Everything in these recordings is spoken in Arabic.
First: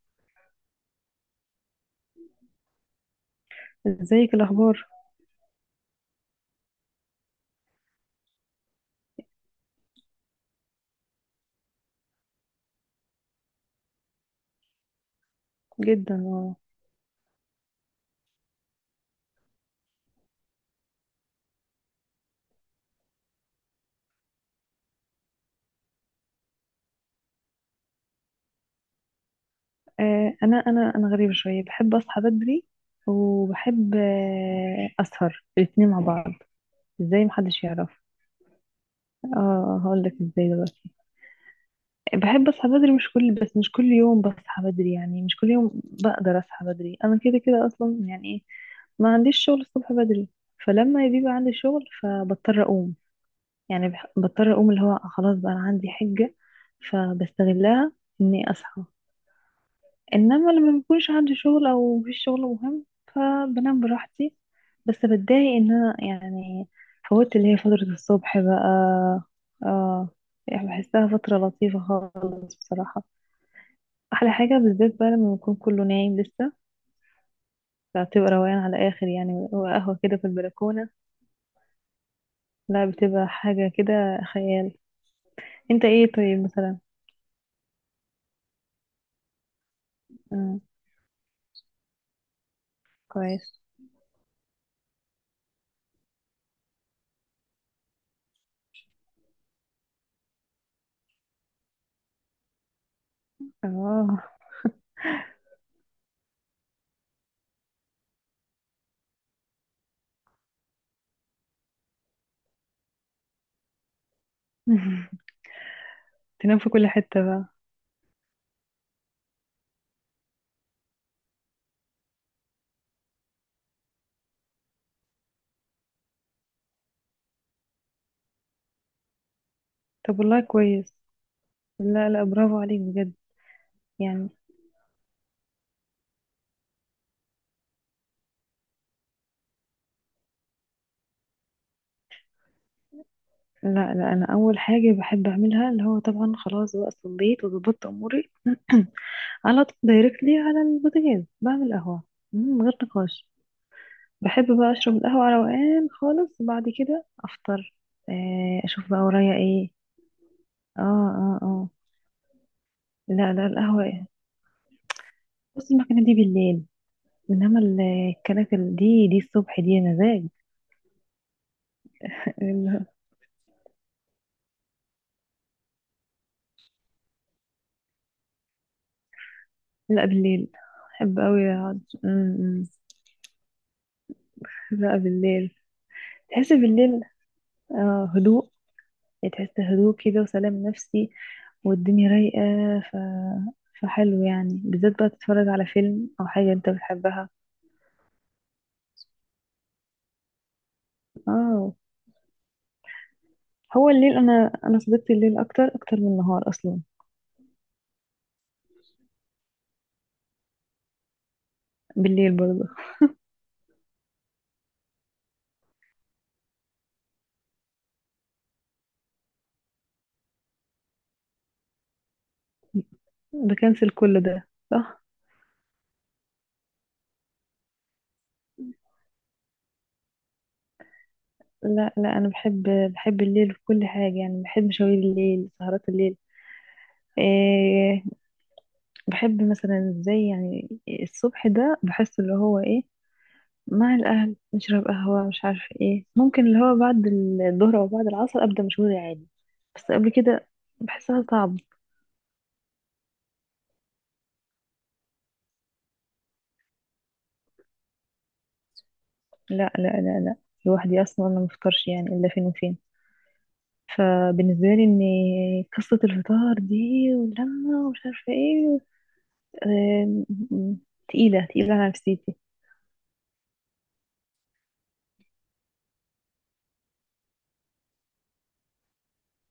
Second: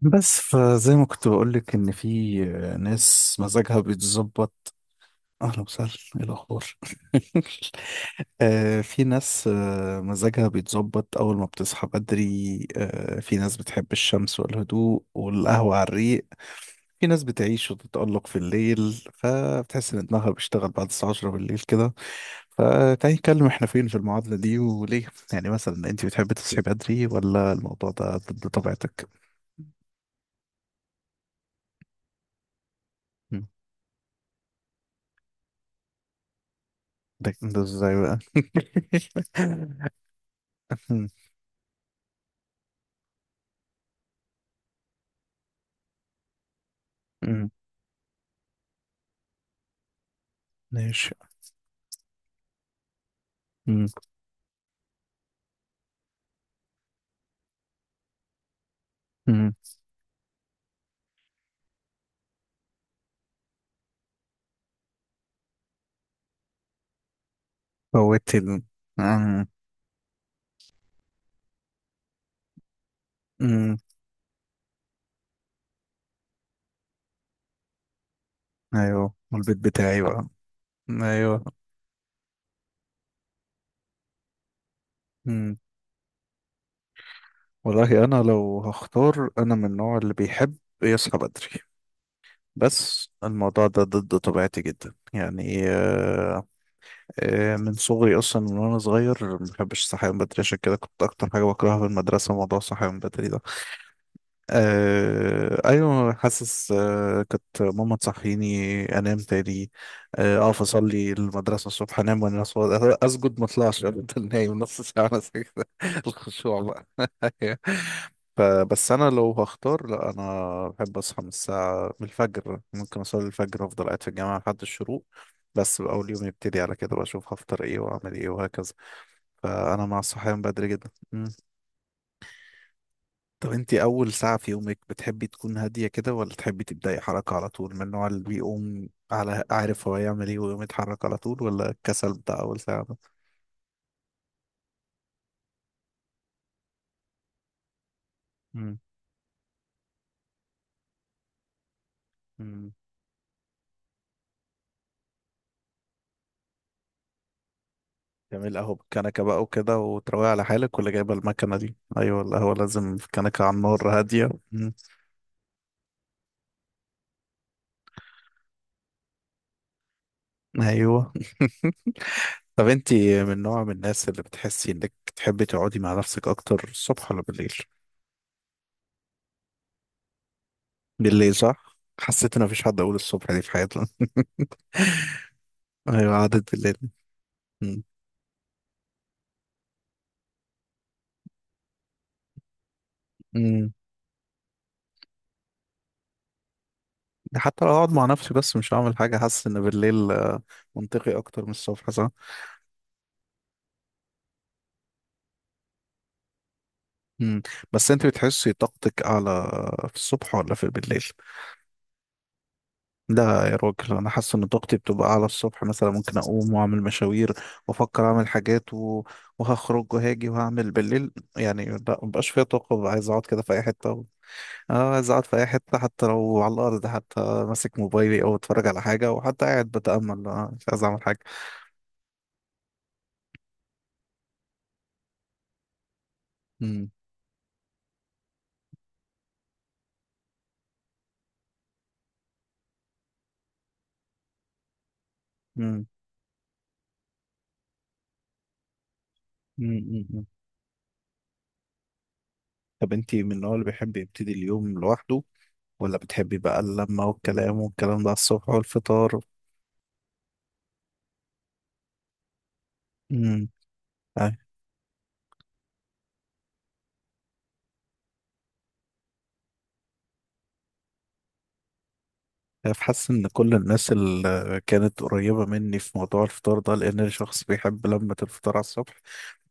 بس فزي ما كنت بقولك إن في ناس مزاجها ازيك بيتظبط. الاخبار؟ أهلا وسهلا، إيه الأخبار؟ آه، في ناس مزاجها بيتظبط أول ما بتصحى بدري، آه، في ناس بتحب الشمس والهدوء والقهوة على جدا الريق. اه. في ناس بتعيش وتتألق في الليل فبتحس إن دماغها بيشتغل بعد الساعة 10 بالليل كده. فتعالي نتكلم إحنا فين في المعادلة دي وليه. يعني مثلا أنت بتحبي تصحي بدري ولا الموضوع ده ضد طبيعتك؟ انا غريبه شويه، بحب اصحى بدري وبحب اسهر الاثنين مع بعض. ازاي ده محدش يعرف؟ ازاي بقى؟ اه هقول لك ازاي دلوقتي. مم، بحب اصحى بدري، مش كل يوم بصحى بدري، يعني مش كل يوم بقدر اصحى بدري. انا كده مم، كده اصلا يعني ايه، ما عنديش شغل الصبح بدري، فلما ماشي. بيبقى عندي شغل فبضطر اقوم. مم، يعني بضطر اقوم، اللي هو خلاص بقى انا عندي حجة فبستغلها اني اصحى. مم. انما لما بيكونش عندي شغل او مفيش شغل مهم فبنام براحتي. بس بتضايق ان انا يعني فوت اللي هي فترة فوت الصبح ال بقى. مم، اه، يعني بحسها فترة لطيفة خالص بصراحة. مم. احلى حاجة بالذات بقى لما يكون كله نايم لسه، فبتبقى روقان على اخر ايوه، يعني، والبيت وقهوة بتاعي كده بقى. في البلكونة. ايوه. لا، بتبقى حاجة كده خيال. مم. انت ايه طيب مثلا؟ والله انا لو هختار، انا من النوع اللي بيحب مم. يصحى بدري، بس كويس. الموضوع ده ضد طبيعتي جدا، يعني من صغري اصلا، من وانا صغير ما بحبش الصحيان بدري، عشان كده كنت اكتر حاجه بكرهها في المدرسه موضوع الصحيان بدري ده. اه. آه ايوه، حاسس، آه كانت ماما تصحيني انام تاني. آه، اقف اصلي المدرسه الصبح انام، اسجد ما اطلعش، افضل نايم نص ساعه بس كده، تنام الخشوع في بقى. كل حتة بقى. فبس انا لو هختار، لا انا بحب اصحى من الساعه، من الفجر، ممكن اصلي الفجر وافضل قاعد في الجامعه لحد الشروق. بس بقى اول يوم يبتدي على كده، بشوف هفطر ايه واعمل ايه وهكذا. فانا مع طب والله الصحيان بدري جدا. كويس، لا لا، برافو عليك بجد. طب انت اول يعني ساعة في يومك بتحبي تكون هادية كده ولا تحبي تبدأي حركة على طول؟ من النوع اللي بيقوم على عارف هو يعمل ايه ويقوم يتحرك على طول، ولا الكسل بتاع اول ساعة ده؟ لا لا، انا اول حاجه بحب اعملها اللي هو طبعا خلاص بقى صليت وظبطت اموري، مم. على طول دايركتلي على البوتاجاز بعمل قهوه من مم. غير نقاش. بحب بقى اشرب القهوه على روقان خالص، بعد كده افطر، جميل، قهوة اشوف بقى بالكنكة ورايا بقى ايه. وكده وتروقي على حالك، اه ولا جايبة اه المكنة اه. دي؟ ايوه، القهوة لازم في لا كنكة لا، على القهوه النار إيه؟ هادية. مم. بص، المكنه دي بالليل، انما ال- الكناكل دي، دي الصبح دي مزاج. ايوه. طب لا. انت من نوع من الناس اللي بتحسي انك تحبي تقعدي مع نفسك اكتر الصبح ولا بالليل؟ لا بالليل. بحب بالليل قوي صح، اقعد حسيت ان مفيش م. حد اقول الصبح دي في حياتنا. لا بالليل. ايوه، قعدت تحس بالليل. بالليل، مم. هدوء. تحس هدوء كده وسلام نفسي، والدنيا رايقة. ف... مم. فحلو يعني بالذات بقى تتفرج على فيلم أو حاجة أنت بتحبها. ده حتى لو هقعد مع نفسي بس مش هعمل حاجة، حاسس إن بالليل، منطقي أكتر من اه. الصبح، صح؟ هو الليل، أنا صديقتي الليل أكتر أكتر من النهار أصلا. مم. بس أنت بتحسي طاقتك أعلى في الصبح ولا في بالليل؟ بالليل برضه. لا يا راجل، أنا حاسس إن طاقتي بتبقى أعلى الصبح، مثلا ممكن أقوم وأعمل مشاوير وأفكر أعمل حاجات و... وهخرج وهاجي وهعمل بالليل، يعني لا، مبقاش فيها طاقة، ببقى عايز أقعد كده في أي حتة بكنسل و... كل ده آه صح. عايز أقعد في أي حتة، حتى لو على الأرض، حتى ماسك موبايلي أو أتفرج على حاجة، وحتى قاعد بتأمل، مش عايز أعمل حاجة. لا لا، أنا بحب، بحب الليل في كل حاجة، يعني بحب مشاوير الليل، سهرات الليل، مم. إيه. بحب مثلا زي يعني الصبح ده، بحس اللي هو ايه، مع الأهل نشرب قهوة مش عارفة مم. ايه، ممكن اللي هو بعد الظهر أو بعد العصر أبدأ مشغولي عادي، بس قبل مم. كده بحسها صعب. طب انت من النوع اللي بيحب يبتدي اليوم لوحده، ولا بتحبي بقى اللمة والكلام والكلام ده على الصبح والفطار؟ لا لا، لوحدي أصلا ما مفطرش يعني إلا فين وفين. امم. فبالنسبة لي إن قصة الفطار دي واللمة ومش عارفة ايه، آم، م- تقيلة تقيلة على نفسيتي. حاسس ان كل الناس اللي كانت قريبة مني في موضوع الفطار ده، لان انا شخص بيحب لمة الفطار على الصبح،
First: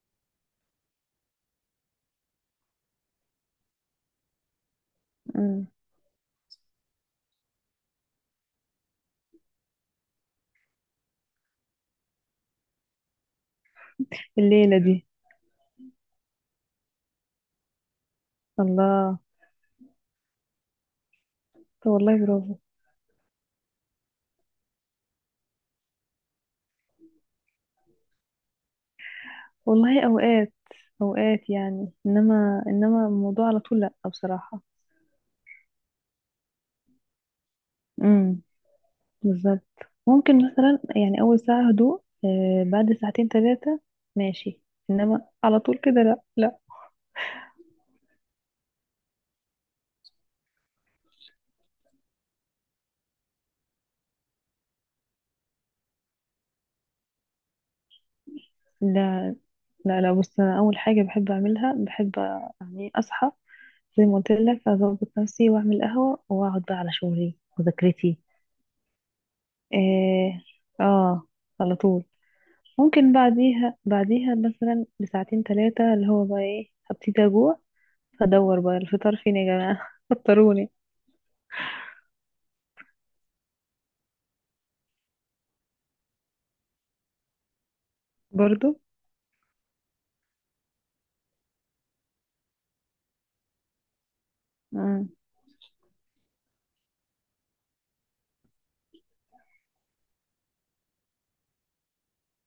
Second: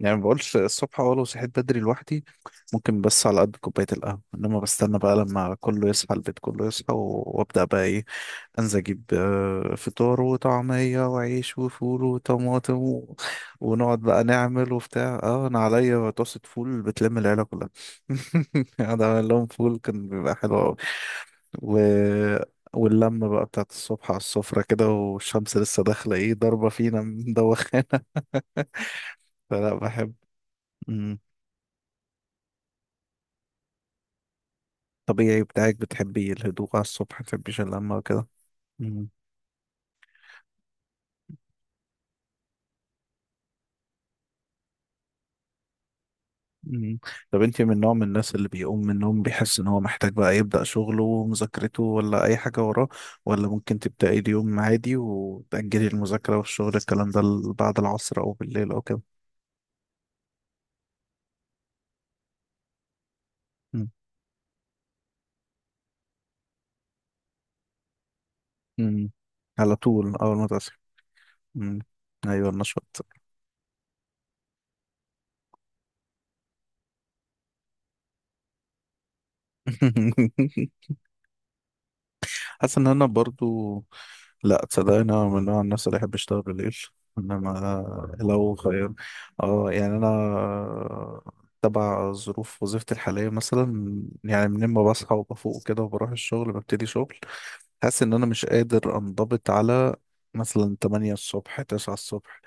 يعني ما بقولش الصبح، اه لو صحيت بدري لوحدي ممكن، بس على قد كوباية القهوة، انما بستنى بقى لما مم. كله يصحى، البيت كله يصحى وابدأ بقى ايه، انزل اجيب، فطار وطعمية وعيش وفول وطماطم و... ونقعد بقى نعمل الليلة دي. وبتاع. اه انا عليا طاسة فول بتلم العيلة كلها. قاعد الله. اعمل لهم فول كان بيبقى حلو قوي و... طب والله برافو. واللمة بقى بتاعت الصبح على السفرة كده، والشمس لسه داخلة ايه، ضاربة فينا من دوخانة. فلا، والله بحب. أوقات مم. أوقات يعني، إنما الموضوع على طول لأ بصراحة. طبيعي بتاعك، بتحبي الهدوء على الصبح، متحبيش اللمة وكده. مم. بالظبط. ممكن مثلا يعني اول ساعة هدوء، بعد ساعتين ثلاثة ماشي، انما على طول كده لا لا. مم. طب انت من نوع من الناس اللي بيقوم من النوم بيحس ان هو محتاج بقى يبدأ شغله ومذاكرته ولا اي حاجة وراه، ولا ممكن تبدأي اليوم عادي وتأجلي المذاكرة والشغل الكلام ده بعد العصر او بالليل او كده؟ لا لا لا، بص انا اول حاجة بحب اعملها، بحب يعني اصحى مم. زي ما قلت لك، اظبط نفسي واعمل قهوة واقعد بقى على شغلي مذاكرتي. مم. على طول اول اه ما تصحي. اه. على مم. طول. ايوه النشاط. ممكن بعديها مثلا بساعتين ثلاثة، اللي هو بقى ايه هبتدي اجوع، فادور بقى الفطار فين يا جماعة. فطروني. حاسس ان انا برضو، لا تصدقني انا من النوع، عن نفسي، اللي يحب يشتغل بالليل، انما لو برضو. خير، اه يعني انا تبع ظروف وظيفتي الحاليه، مثلا يعني من ما مم. بصحى وبفوق كده وبروح الشغل ببتدي شغل، حاسس ان انا مش قادر انضبط على مثلا 8 الصبح، 9 الصبح،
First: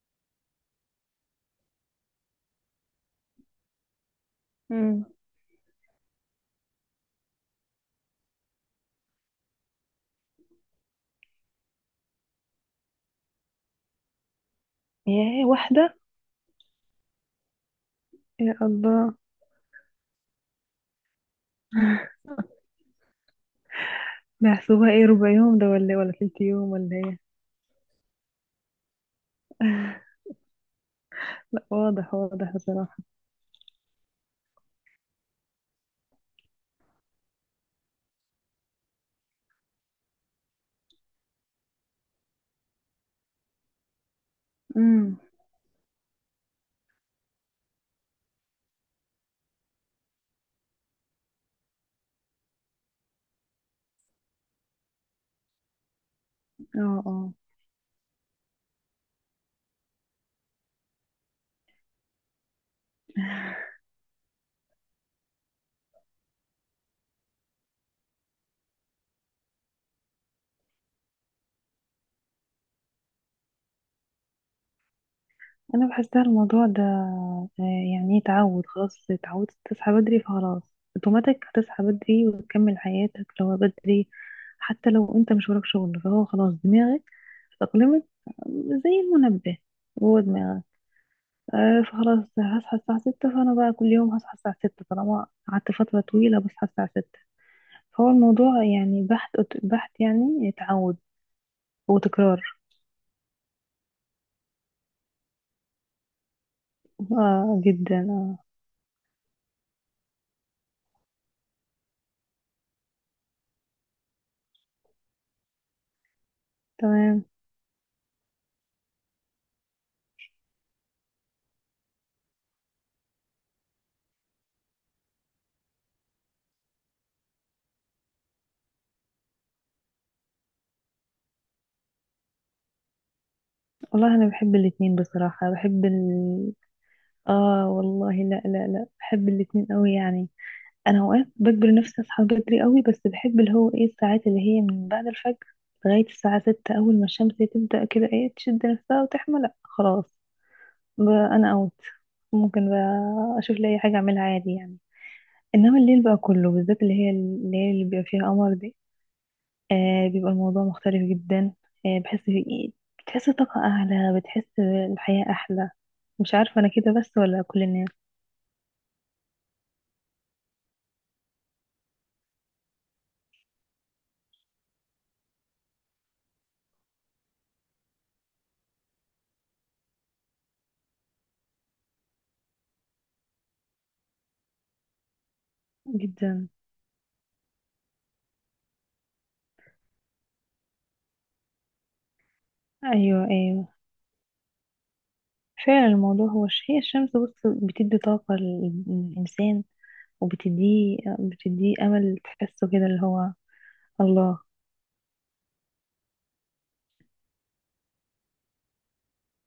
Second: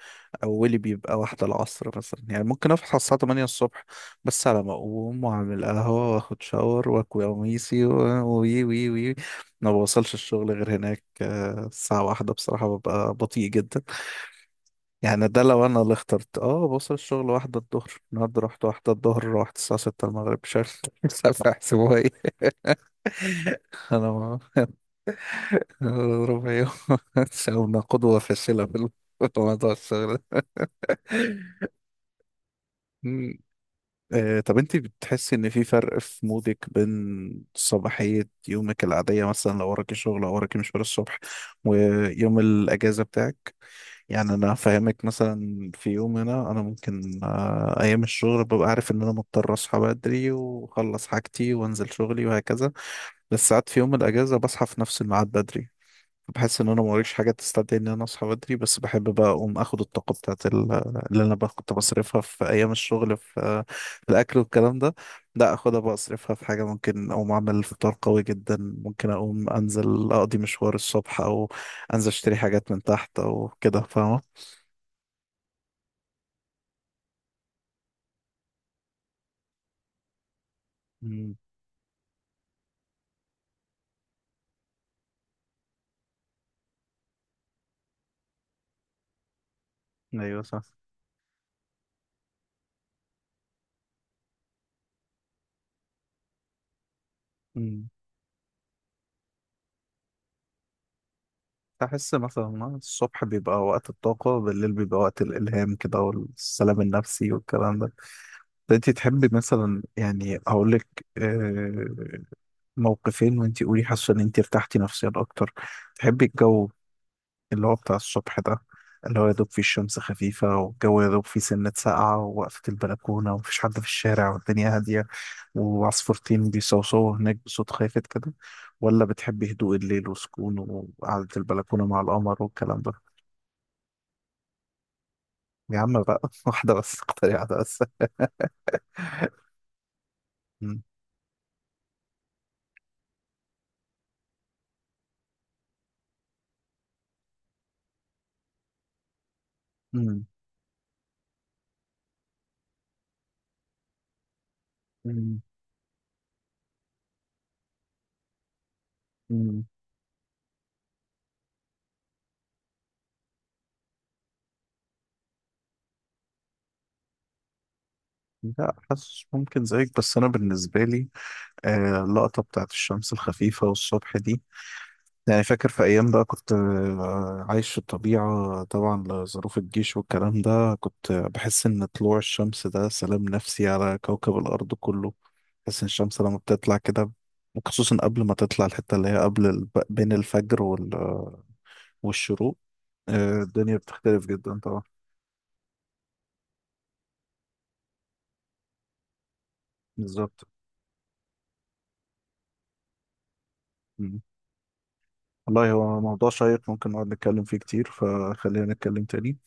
اولي بيبقى واحدة العصر مثلا. يعني ممكن اصحى الساعة 8 الصبح بس على ما مم. اقوم واعمل قهوة واخد شاور واكوي قميصي وي وي وي، ما بوصلش الشغل غير هناك، آه، الساعة واحدة، بصراحة ببقى بطيء جدا يعني. ده ياه لو انا اللي واحدة، اخترت، اه بوصل الشغل واحدة الظهر، النهاردة يا رحت واحدة الله. الظهر، روحت الساعة 6 المغرب، مش عارف، مش عارف احسبوها ايه. انا محسوبة ايه، ربع يوم ده ولا إيه؟ ولا تلت ربع يوم. يوم ولا ايه؟ ساونا قدوة فاشلة في الموضوع الشغل ده. لا، واضح واضح بصراحة. مم. آه، طب انت بتحسي ان في فرق في مودك بين صباحية يومك العادية، مثلا لو وراكي شغل او وراكي مشوار الصبح، ويوم الاجازة بتاعك؟ يعني انا فاهمك امم. مثلا، في يوم هنا انا ممكن، آه، ايام الشغل ببقى عارف ان انا مضطر اصحى بدري واخلص حاجتي وانزل شغلي وهكذا، بس ساعات في يوم الاجازة بصحى في نفس الميعاد بدري، بحس ان انا اه موريش حاجه اه. تستدعي ان انا اصحى بدري، بس بحب بقى اقوم اخد الطاقه بتاعت اللي انا بقى كنت بصرفها في ايام الشغل في في الاكل والكلام ده، لا اخدها بقى اصرفها في حاجه، ممكن اقوم اعمل فطار قوي جدا، ممكن اقوم انزل اقضي مشوار الصبح، او انزل اشتري حاجات من تحت او كده، فاهمه؟ انا بحسها الموضوع ده يعني إيه، تعود. خلاص اتعودت تصحى بدري فخلاص امم. اوتوماتيك هتصحى بدري وتكمل حياتك لو بدري. حتى لو انت مش وراك شغل فهو خلاص دماغك اتأقلمت زي المنبه جوه ايوه دماغك. صح. آه، فخلاص هصحى الساعة ستة، فأنا بقى كل يوم هصحى الساعة ستة طالما قعدت فترة طويلة بصحى الساعة ستة. امم. هو الموضوع يعني بحث، بحث يعني تعود احس وتكرار. مثلا الصبح بيبقى وقت الطاقه، بالليل بيبقى وقت الالهام كده والسلام النفسي اه والكلام ده. جدا اه. انت تحبي مثلا، يعني اقول لك موقفين وانت قولي حاسه ان انت ارتحتي نفسيا اكتر، تحبي الجو تمام. اللي هو بتاع الصبح ده، اللي هو يا دوب فيه الشمس خفيفة والجو يا دوب فيه سنة ساقعة، ووقفة البلكونة ومفيش حد في الشارع والدنيا هادية، وعصفورتين بيصوصوا هناك بصوت خافت كده، ولا بتحبي هدوء الليل وسكون وقعدة البلكونة مع القمر والكلام ده؟ والله انا بحب الاتنين بصراحة، يا عم بقى، واحدة بس، اختاري واحدة اه بس. والله لا لا لا، بحب الاتنين قوي يعني. مم. انا اوقات بجبر نفسي اصحى بدري قوي، بس بحب اللي هو ايه الساعات اللي هي من بعد الفجر لغاية الساعة ستة، اول ما الشمس تبدأ كده ايه تشد نفسها وتحمى لا خلاص. مم. ب- انا اوت ممكن بقى اشوف لي اي حاجة اعملها عادي يعني. مم. انما الليل بقى كله، بالذات اللي هي الليل اللي بيبقى فيها قمر دي، مم. آه بيبقى الموضوع مختلف جدا. آه بحس في إيه، بتحس طاقة أعلى، بتحس الحياة أحلى. مش عارفة أنا كده بس ولا كل الناس؟ لا حاسس ممكن زيك، بس أنا بالنسبة لي، اللقطة بتاعت الشمس الخفيفة والصبح دي، يعني فاكر في أيام بقى كنت، عايش في الطبيعة طبعا لظروف الجيش والكلام ده، كنت بحس إن طلوع الشمس ده سلام نفسي على كوكب الأرض كله. بحس إن الشمس لما جدا. بتطلع كده، وخصوصا قبل ما تطلع، الحتة اللي هي قبل بين الفجر والشروق، أيوة أيوه. الدنيا بتختلف جدا طبعا. فعلا الموضوع هو هي الشمس، بص، بتدي طاقة للإنسان، بالظبط. وبتديه أمل تحسه كده اللي هو مم. الله. والله هو موضوع شيق ممكن نقعد نتكلم فيه كتير، فخلينا نتكلم تاني.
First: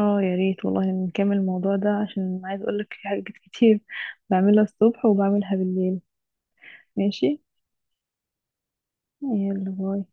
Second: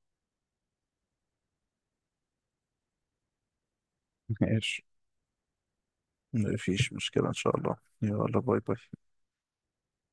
اه يا ريت والله، نكمل الموضوع ده عشان عايز أقولك في حاجات كتير بعملها ماشي، الصبح وبعملها بالليل. مفيش مشكلة إن ماشي. شاء الله. يلا باي باي. يلا باي.